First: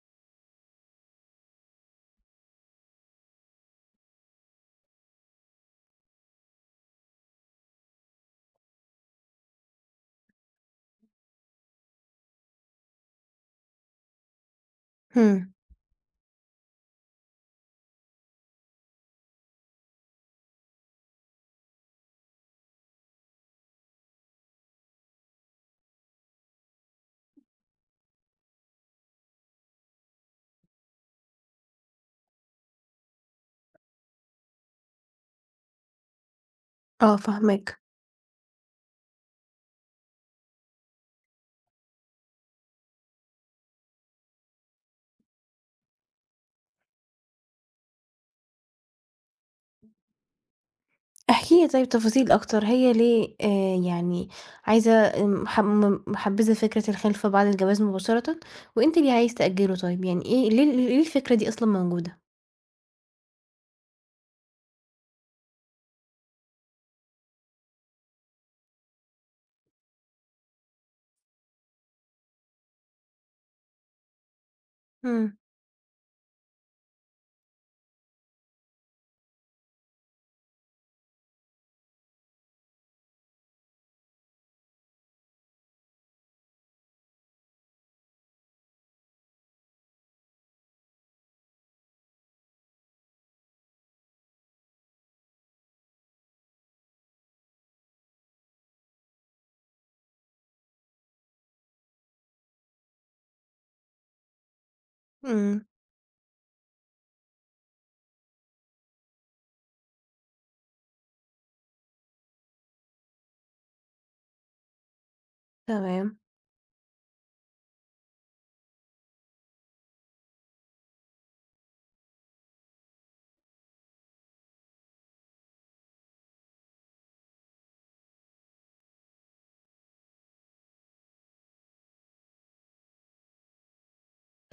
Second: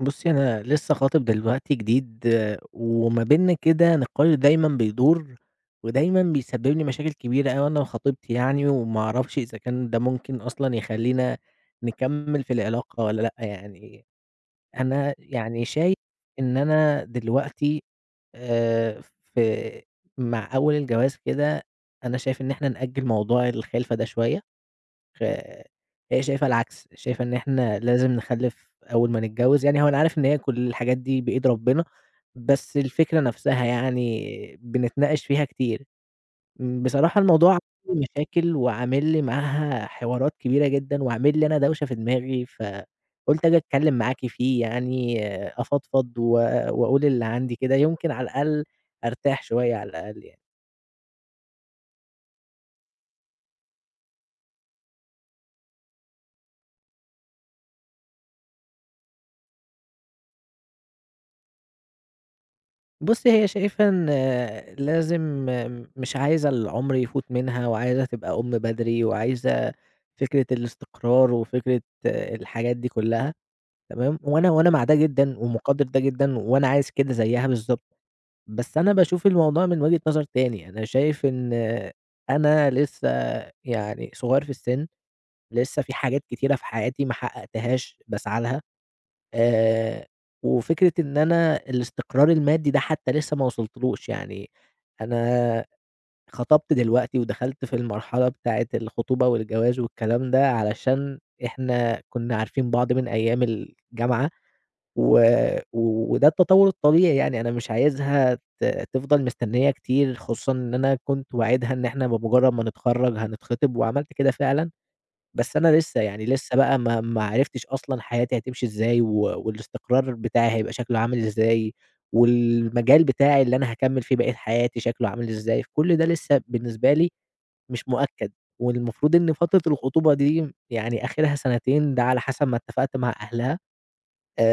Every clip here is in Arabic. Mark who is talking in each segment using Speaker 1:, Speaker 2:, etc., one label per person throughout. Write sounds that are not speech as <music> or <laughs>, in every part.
Speaker 1: بُصّي، أنا لسه خاطب دلوقتي جديد، وما بيننا كده نقاش دايمًا بيدور، ودايمًا بيسبب لي مشاكل كبيرة أوي أنا وخطيبتي يعني، وما أعرفش إذا كان ده ممكن أصلًا يخلّينا نكمّل في العلاقة والّا لأ يعني. أنا
Speaker 2: إمم.
Speaker 1: يعني شايف إن أنا دلوقتي آآ، في مع أول الجواز كده، أنا شايف إن إحنا نأجّل موضوع الخِلفة ده شوية. آآ هي شايفة العكس، شايفة إن إحنا لازم نخلِّف أول ما نتجوّز، يعني هو أنا عارف إن هي كل الحاجات دي بإيد ربنا، بس الفكرة نفسها يعني بنتناقش فيها كتير.
Speaker 2: آه،
Speaker 1: بصراحة الموضوع
Speaker 2: فاهماك.
Speaker 1: عامل لي مشاكل وعامل لي معاها حوارات كبيرة جدًا وعامل لي أنا دوشة في دماغي، فقُلت آجي أتكلّم معاكِ فيه يعني أفضفض وأقول اللي عندي كده، يمكن على الأقل أرتاح شوية على الأقل يعني.
Speaker 2: احكِ لي طيب تفاصيل أكتر، هي ليه يعني عايزة آمم ح م محبذة فكرة الخِلفة بعد الجواز مباشرةً، وأنت ليه عايز تأجله طيب؟ يعني إيه ليه الفكرة دي أصلًا موجودة؟
Speaker 1: بُصّي، هي شايفة إن لازم مش عايزة العُمر يفوت منها وعايزة تبقى أُم بدري وعايزة فكرة الاستقرار وفكرة الحاجات دي كُلّها تمام، وأنا مع ده
Speaker 2: إمم.
Speaker 1: جدًا ومقدّر ده جدًا وأنا عايز كده زيّها بالضبط، بس أنا باشوف الموضوع من وجهة نظر تاني، أنا شايف إن أنا لسّه يعني صغيّر في السِن، لسّه في حاجات كتيرة في حياتي ما حقّقتهاش باسعى لها. آآ، وفكرة إن أنا الاستقرار المادي ده حتى لسه ما وصلتلوش، يعني أنا خطبت دلوقتي ودخلت في المرحلة بتاعة الخطوبة والجواز والكلام ده، علشان إحنا كنا عارفين بعض من أيام الجامعة، و
Speaker 2: إمم.
Speaker 1: وده التطور الطبيعي يعني، أنا مش عايزها تفضل مستنية كتير، خصوصًا إن أنا كنت واعدها إن إحنا بمجرد ما نتخرج هنتخطب، وعملت كده فعلًا. بس أنا لسه،
Speaker 2: تمام.
Speaker 1: يعني لسه بقى ما عرفتش أصلًا حياتي هتمشي إزاي، والاستقرار بتاعي هيبقى شكله عامل إزاي، والمجال بتاعي اللي أنا هاكمّل فيه بقية حياتي شكله عامل إزاي، فكل ده لسه بالنسبة لي مش مؤكد، والمفروض إن فترة الخطوبة دي يعني آخرها سنتين، ده على حسب ما اتفقت مع أهلها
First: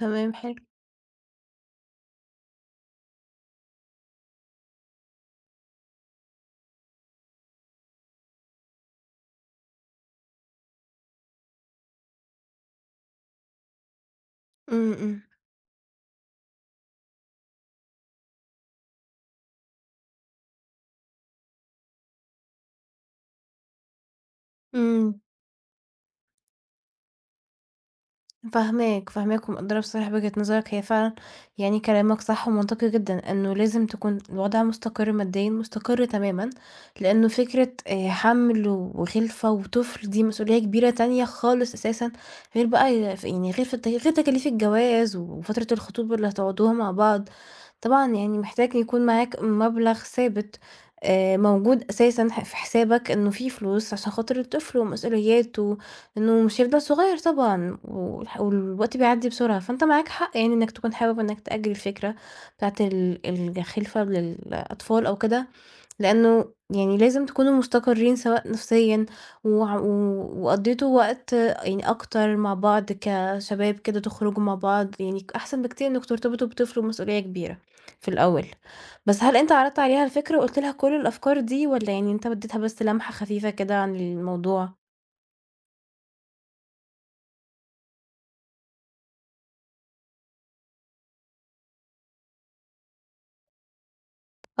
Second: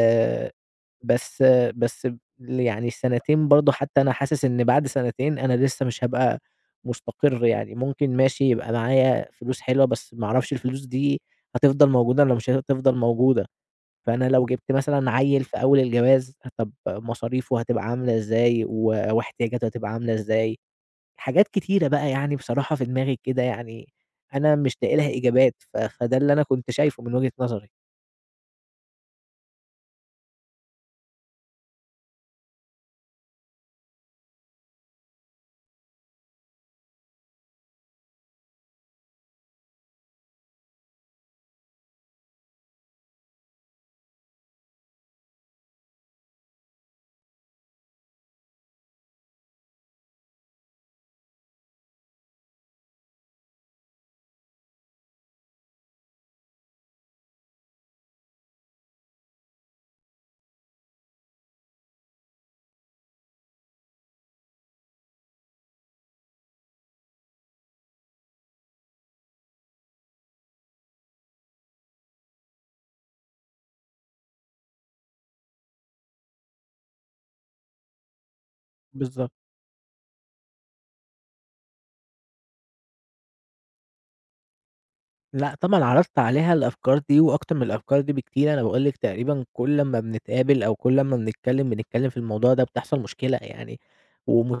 Speaker 2: تمام حلو.
Speaker 1: بس بس يعني سنتين برضه حتّى أنا حاسس إن بعد سنتين أنا لسه مش هابقى مستقر يعني، ممكن ماشي يبقى معايا فلوس حلوة، بس ما أعرفش الفلوس دي هتفضل موجودة والّا مش هتفضل موجودة، فأنا لو جِبت
Speaker 2: إمم.
Speaker 1: مثلًا
Speaker 2: إمم.
Speaker 1: عيّل في أول الجواز، طَب مصاريفه هتبقى عاملة إزاي واحتياجاته هتبقى عاملة إزاي؟ حاجات كتيرة بقى يعني بصراحة في دماغي كده يعني أنا مش لاقي لها
Speaker 2: إمم.
Speaker 1: إجابات، فده اللي أنا كنت شايفه من وجهة نظري.
Speaker 2: فاهماك، فاهماك ومقدّرة بصراحة وجهة نظرك، هي فعلًا يعني كلامك صح ومنطقي جدًا، إنه لازم تكون الوضع مستقر ماديًا، مستقر تمامًا، لإنه فكرة حَمْل وخِلفة وطفل دي مسؤولية كبيرة تانية خالص أساسًا، غير بقى يعني غير في الت غير تكاليف الجواز وفترة الخطوبة اللي هتقعدوها مع بعض، طبعًا يعني محتاج يكون معاك مبلغ ثابت موجود أساسًا في حسابك إنه في فلوس عشان خاطر الطفل ومسؤولياته، إنه مش هيفضل صغيّر طبعًا. والوقت بيعدّي بسرعة، فأنت معاك حق يعني إنّك تكون حابب إنّك تأجّل الفكرة بتاعة الخلفة للأطفال أو كده، لإنه يعني لازم تكونوا مستقرّين سواء نفسيًا وع و وقضّيتوا وقت يعني أكتر مع بعض كشباب كده، تخرجوا مع بعض يعني أحسن بكتير إنّكم ترتبطوا بطفل ومسؤولية كبيرة في الأول. بس
Speaker 1: بالضبط.
Speaker 2: هل أنت عرضت عليها الفكرة وقُلت لها كل الأفكار دي والّا يعني أنت ادّيتها بس لمحة خفيفة كده عن الموضوع؟
Speaker 1: لأ طبعًا عرضت عليها الأفكار دي وأكتر من الأفكار دي بكتير، أنا باقول لِك تقريبًا كل أمّا بنتقابل أو كل أمّا بنتكلّم، بنتكلّم في الموضوع ده بتحصل مشكلة يعني،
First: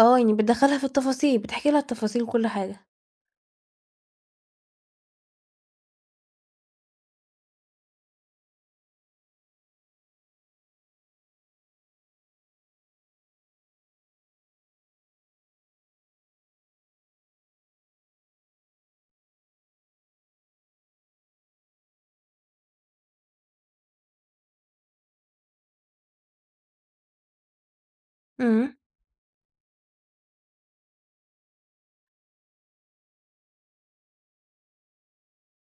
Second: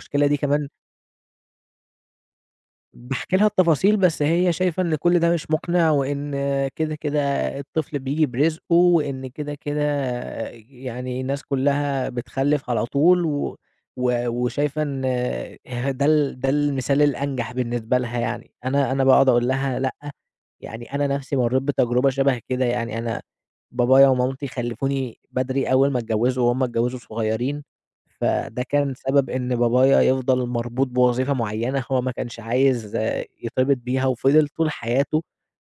Speaker 2: آه، يعني
Speaker 1: دي كمان
Speaker 2: بتدخّلها في التفاصيل، بتحكي لها التفاصيل وكل حاجة.
Speaker 1: باحكي لها التفاصيل، بس هي شايفة إن كل ده مش مقنع، وإن كده، كده الطفل بييجي برزقه، وإن كده، كده يعني الناس كلّها بتخلِّف على طول، و و وشايفة إن <laughs> ده المثال الأنجح بالنسبة لها يعني. أنا باقعد أقول لها لأ، يعني أنا نَفْسي مرّيت بتجربة شبه كده، يعني أنا بابايا ومامتي خلِّفوني بدري أول ما اتجوّزوا وهُم اتجوّزوا صغيرين. فده
Speaker 2: إمم.
Speaker 1: كان سبب إن بابايا يفضل مربوط بوظيفة معيّنة هو ما كانش عايز يتربط بيها، وفضل طول حياته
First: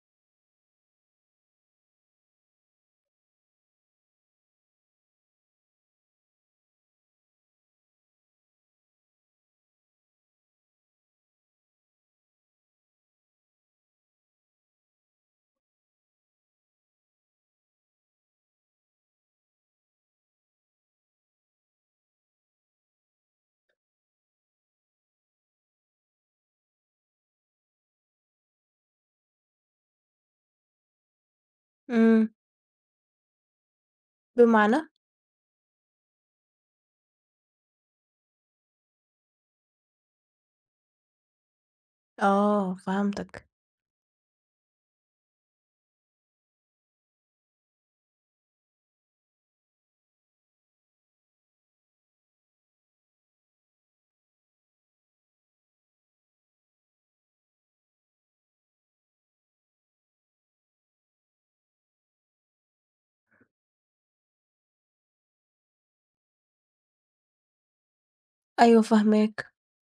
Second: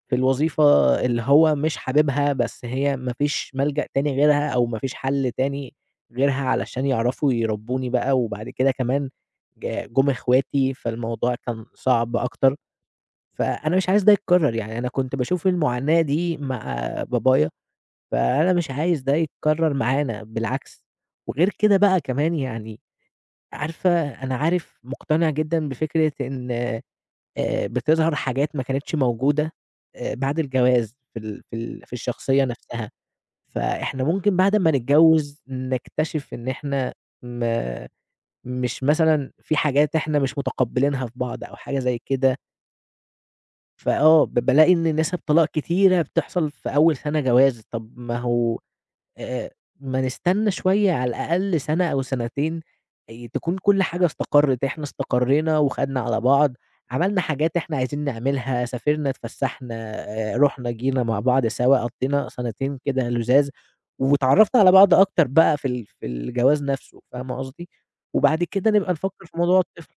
Speaker 1: في الوظيفة اللي هو مش حاببها، بس هي ما فيش ملجأ تاني غيرها أو ما فيش حل تاني غيرها علشان يعرفوا يربّوني بقى، وبعد كده كمان جُم إخواتي، فالموضوع كان صعب أكتر، فأنا مش عايز ده يتكرر، يعني أنا كنت باشوف المعاناة دي مع بابايا، فأنا مش عايز ده يتكرر معانا بالعكس، وغير كده بقى كمان يعني عارفة أنا عارف مقتنع جدًا بفكرة إن بتظهر حاجات ما كانتش موجودة بعد الجواز في ال في ال في
Speaker 2: إمم.
Speaker 1: الشخصية نفسها، فإحنا ممكن بعد أمّا
Speaker 2: بمعنى؟
Speaker 1: نتجوّز نكتشف إن إحنا ما مش مثلًا في حاجات إحنا مش متقبّلينها في بعض أو حاجة زي كده،
Speaker 2: آه، فهمتك.
Speaker 1: فآه ب بالاقي إن نِسَب طلاق كتيرة بتحصل في أول سَنة جواز، طَب ما هو آآ ما نستنى شوية على الأقل سَنة أو سَنتين تكون كل حاجة استقرِّت، إحنا استقرينا وخدنا على بعض، عملنا حاجات إحنا عايزين نعملها، سافرنا، اتفسّحنا، رُحنا، جينا مع بعض سوا، قضّينا سَنتين كده لُذاذ، واتعرّفنا على بعض أكتر بقى في الجواز نَفْسه، فاهمة قصدي؟ وبعد كده
Speaker 2: أيوه،
Speaker 1: نبقى نفكّر في
Speaker 2: فاهماك.
Speaker 1: موضوع الطفل،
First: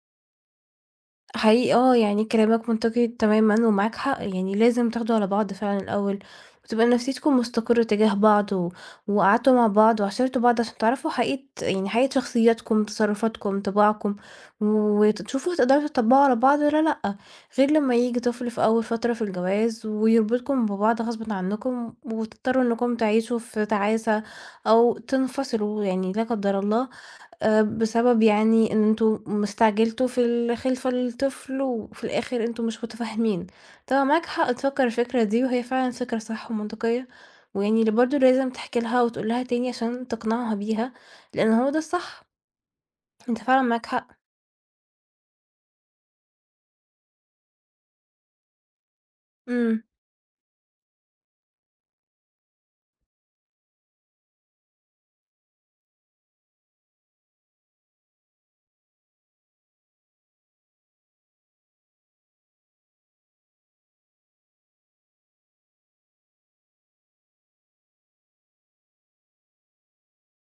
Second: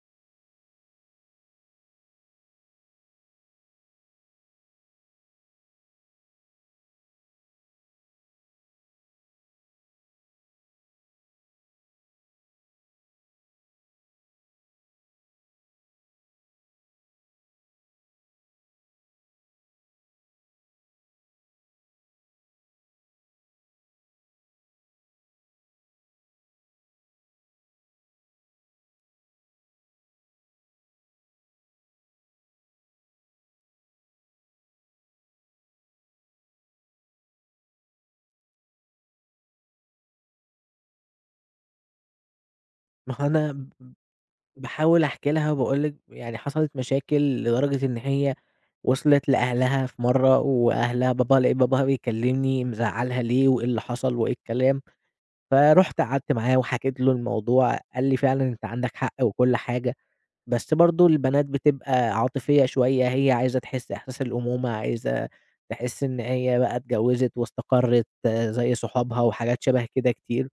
Speaker 2: حقيقي آه، يعني كلامك منطقي تمامًا ومعاك حق، يعني لازم تاخدوا على بعض فعلًا الأول، وتبقى نفسيتكم مستقرة تجاه بعض وقعدتوا مع بعض وعاشرتوا بعض عشان تعرفوا حقيقة يعني شخصياتكم، تصرفاتكم، طباعكم، وتشوفوا هتقدروا تطبّقوا على بعض والّا لأ، غير لمّا ييجي طفل في أول فترة في الجواز ويربطكم ببعض غصبٍ عنكم، وتضطروا إنكم تعيشوا في تعاسة أو تنفصلوا يعني لا قدر الله. بسبب يعني إن أنتم استعجلتوا في الخلفة للطفل وفي الآخر أنتم مش متفاهمين. طبعًا معاك حق تفكّر الفكرة دي وهي فعلًا فكرة صح ومنطقية، ويعني برضه لازم تحكي لها وتقول لها تاني عشان تقنعها بيها، لإن هو ده الصح،
Speaker 1: ما هو
Speaker 2: أنت فعلًا
Speaker 1: أنا
Speaker 2: معاك حق.
Speaker 1: باحاول أحكي لها وباقول لِك يعني حصلت مشاكل لدرجة إن هي وصلت
Speaker 2: إمم.
Speaker 1: لأهلها في مرّة، وأهلها باباها لقيت باباها بيكلمني مزعّلها ليه وإيه اللي حصل وإيه الكلام، فرُحت قعدت معاه وحكيت له الموضوع، قال لي: "فعلًا أنت عندك حق وكل حاجة، بس برضه البنات بتبقى عاطفية شوية، هي عايزة تحس إحساس الأمومة، عايزة تحس إن هي بقى اتجوّزت واستقرِّت، زي صحابها." وحاجات شبه كده كتير.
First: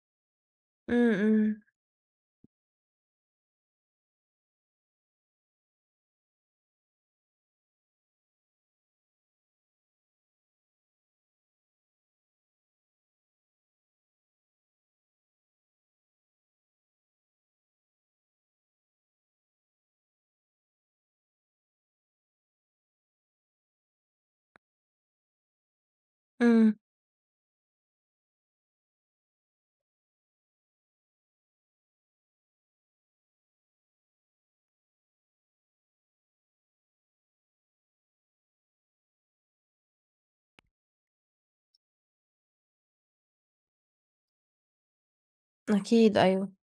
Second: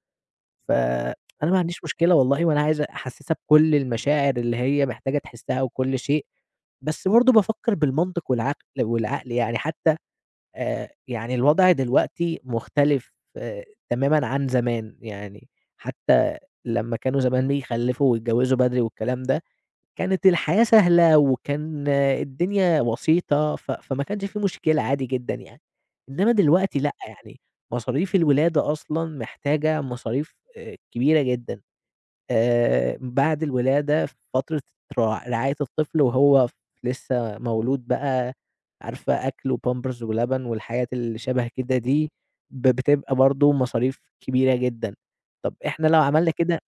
Speaker 2: إمم.
Speaker 1: فأنا ما
Speaker 2: إمم.
Speaker 1: عنديش مشكلة والله، وأنا عايز أحسّسها بكل المشاعر اللي هي محتاجة تحسّها وكل شيء، بس برضه بافكّر بالمنطق والعقل والعقل يعني حتى يعني الوضع دلوقتي مختلف تمامًا عن زمان، يعني حتى لمّا كانوا زمان بيخلّفوا ويتجوّزوا بدري والكلام ده كانت الحياة سهلة وكان الدنيا بسيطة، فما كانش في مشكلة عادي جدًا يعني. إنّما
Speaker 2: إمم.
Speaker 1: دلوقتي لأ، يعني مصاريف الولادة أصلًا محتاجة مصاريف كبيرة جدًا. بعد الولادة في فترة رعاية الطفل وهو لسّه مولود بقى، عارفة أكل وpampers ولبن والحاجات اللي شَبه كده دي، بتبقى برضه مصاريف كبيرة جدًا. طب إحنا لو
Speaker 2: أكيد،
Speaker 1: عملنا
Speaker 2: أيوه.
Speaker 1: كده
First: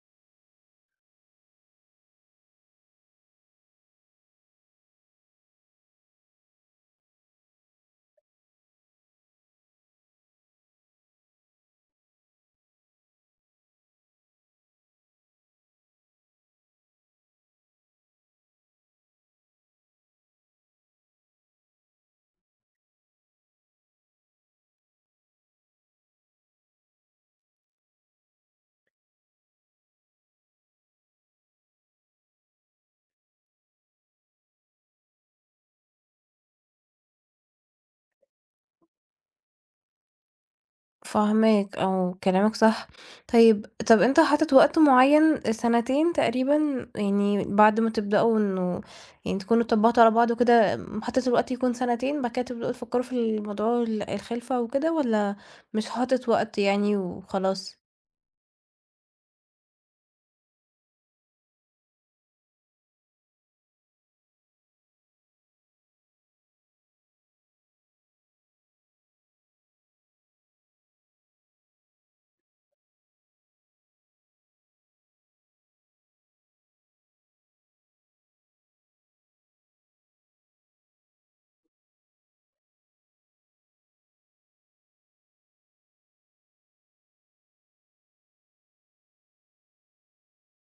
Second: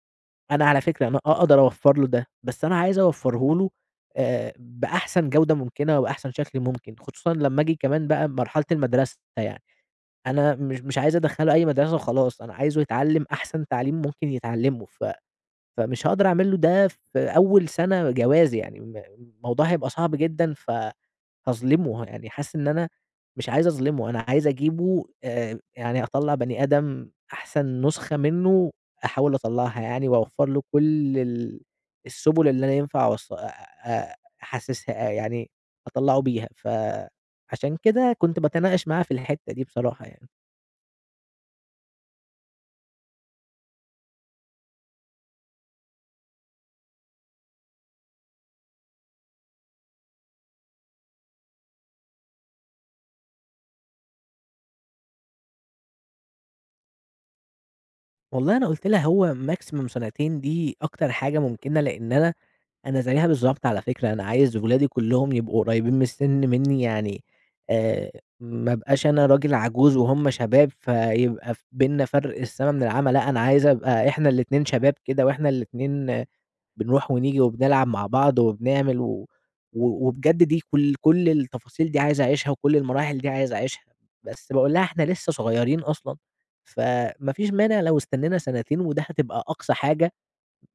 Speaker 1: أنا على فكرة أنا أقدر أوفّر له ده، بس أنا عايز أوفّره له بأحسن جودة ممكنة وبأحسن شكل ممكن، خصوصًا لمّا آجي كمان بقى مرحلة المدرسة يعني، أنا مش عايز أدخّله أي مدرسة وخلاص، أنا عايزه يتعلّم أحسن تعليم ممكن يتعلّمه، فمش هاقدر أعمل له ده في أول سَنة جوازي يعني، الموضوع هيبقى صعب جدًا هاظلمه، يعني حاسس إن أنا مش عايز أظلمه، أنا عايز أجيبه، يعني أطلّع بني آدم أحسن نسخة منه أحاول أطلّعها يعني وأوفّر له كل السُبل اللي أنا ينفع أحسسها يعني أطلّعه بيها، فعشان كده كنت باتناقش معاه في الحتّة دي بصراحة يعني.
Speaker 2: فاهماك، آه، كلامك صح. طيب طَب أنت حاطط وقت معيّن سنتين تقريبًا يعني بعد ما تبدأوا إنه يعني تكونوا اتطبّقتوا على بعض وكده، حاطط الوقت يكون سنتين، بعد كده تبدؤوا تفكّروا في الموضوع الخِلفة وكده والّا مش حاطط وقت يعني وخلاص؟
Speaker 1: والله أنا قُلت لها هو maximum سنتين دي أكتر حاجة ممكنة، لإن أنا أنا زيها بالضبط على فكرة، أنا عايز ولادي كلّهم يبقوا قريبين من السِن منّي، يعني آآ ما أبقاش أنا راجل عجوز وهُم شباب، فيبقى بيننا فرق السما من العَمى، لأ، أنا عايز أبقى إحنا الاتنين شباب كده وإحنا الاتنين، بنروح ونيجي وبنلعب مع بعض وبنعمل و و وبجد دي كل التفاصيل دي عايز أعيشها وكل المراحل دي عايز أعيشها، بس باقول لها إحنا لسّه صغيّرين أصلًا، فما فيش مانع لو استنّينا سنتين وده هتبقى أقصى حاجة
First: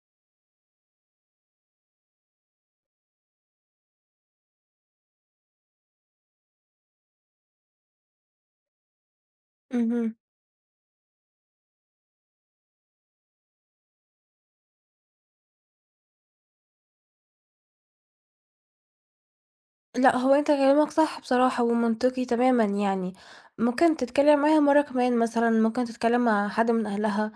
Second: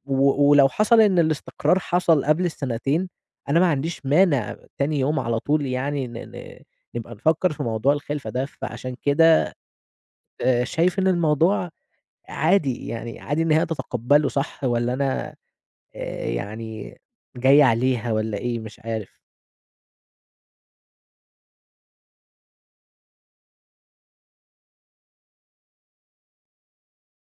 Speaker 1: و ولو حصل إن الاستقرار حصل قبل السنتين، أنا ما عنديش مانع تاني يوم على طول يعني ن ن نبقى نفكّر في موضوع الخلفة ده، فعشان كده
Speaker 2: اهم.
Speaker 1: شايف إن الموضوع عادي، يعني عادي إن هي تتقبّله صح والّا أنا يعني جاي عليها والّا إيه؟ مش عارف.
Speaker 2: لأ، هو أنت كلامك صح بصراحة ومنطقي تمامًا يعني، ممكن تتكلم معاها مرّة كمان مثلًا، ممكن تتكلم مع حد من أهلها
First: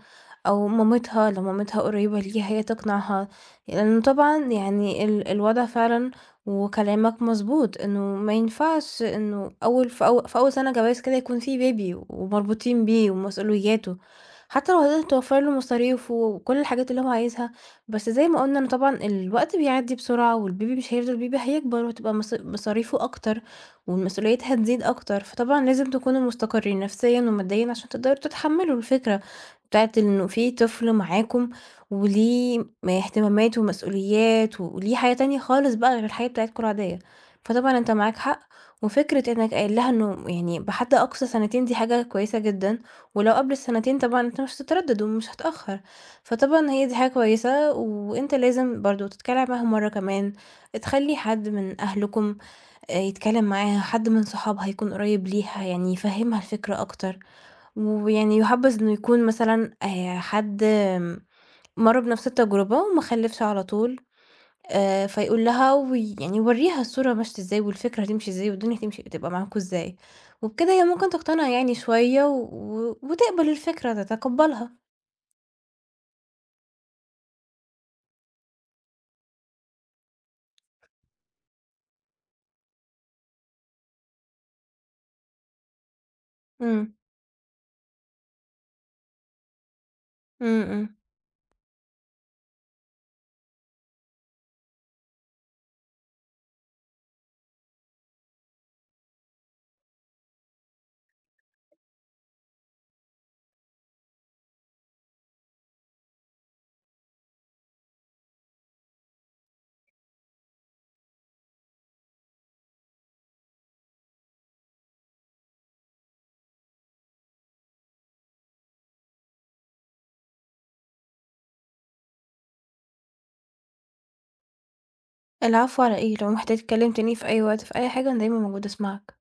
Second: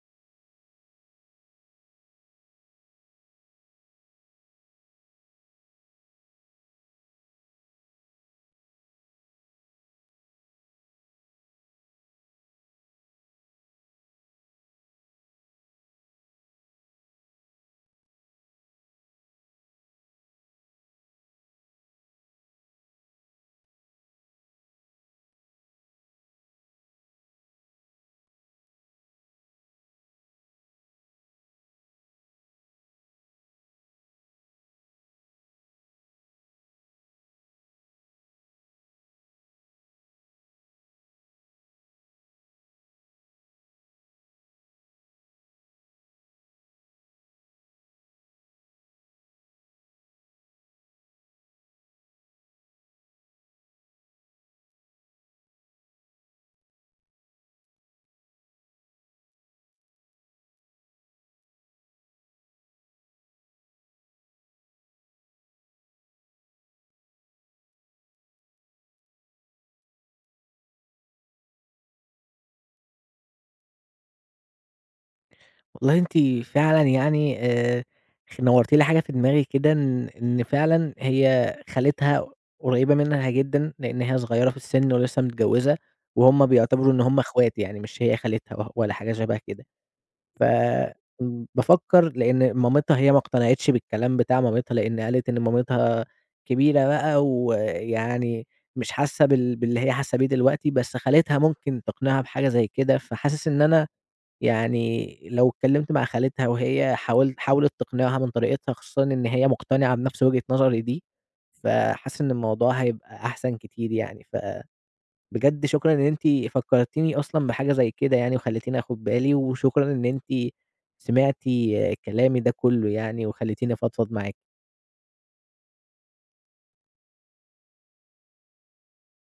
Speaker 2: أو مامتها لو مامتها قريبة ليها هي تقنعها، لإنه طبعًا يعني الوضع فعلًا وكلامك مضبوط، إنه ما ينفعش إنه أول في أو في أول سنة جواز كده يكون في بيبي ومربوطين بيه ومسؤولياته، حتى لو هتقدر توفّر له مصاريفه وكل الحاجات اللي هو عايزها، بس زي ما قُلنا إن طبعًا الوقت بيعدّي بسرعة والبيبي مش هيفضل بيبي، هيكبر وهتبقى مصاريفه أكتر والمسؤوليات هتزيد أكتر، فطبعًا لازم تكونوا مستقرين نفسيًا وماديًا عشان تقدروا تتحمّلوا الفكرة بتاعة إنه في طفل معاكم وليه اهتمامات ومسؤوليات وليه حياة تانية خالص بقى غير الحياة بتاعتكم العادية. فطبعًا أنت معاك حق، وفكرة إنك قايل لها إنه يعني بحد أقصى سنتين دي حاجة كويسة جدًا، ولو قبل السنتين طبعًا أنت مش هتتردد ومش هتأخّر. فطبعًا هي دي حاجة كويسة، وأنت لازم برضه تتكلم معاهم مرّة كمان، تخلّي حد من أهلكم يتكلم معاها، حد من صحابها يكون قريب ليها، يعني يفهّمها الفكرة أكتر، ويعني يُحبذ إنه يكون مثلًا حد مَر بنفس التجربة وما خلّفش على طول، فيقول لها يعني يورّيها الصورة ماشية إزاي والفكرة هتمشي إزاي والدنيا هتمشي تبقى معاكم إزاي، وبكده هي ممكن تقتنع يعني شوية وتقبل الفكرة، تتقبّلها.
Speaker 1: والله أنتِ فعلًا يعني خ نوّرتِ لي حاجة في دماغي كده إن فعلًا هي خالتها قريبة منها جدًا، لإن هي صغيرة في السن ولسه متجوزة، وهُم
Speaker 2: إمم.
Speaker 1: بيعتبروا إن هُم اخوات يعني مش هي خالتها ولا حاجة شبه كده، ف
Speaker 2: إمم. إمم.
Speaker 1: م بافكّر لإن مامتها هي ما اقتنعتش بالكلام بتاع مامتها، لإن قالت إن مامتها كبيرة بقى ويعني مش حاسة باللي هي حاسة بيه دلوقتي، بس خالتها ممكن تقنعها بحاجة زي كده، فحاسس إن أنا يعني لو اتكلمت مع خالتها وهي حاولت تقنعها من طريقتها، خصوصًا إن هي مقتنعة بنفس وجهة نظري دي، فحاسس إن الموضوع هيبقى أحسن كتير يعني. فبجد شكرًا إن أنتِ فكّرتيني أصلًا بحاجة زي كده يعني وخلّيتيني آخُد بالي، وشكرًا إن أنتِ سمعتِ كلامي ده كُلّه يعني وخلّيتيني أفضفض معاكِ.
Speaker 2: العفو على إيه، لو محتاج تكلّمني في أي وقت في أي حاجة أنا دايمًا موجودة أسمعك.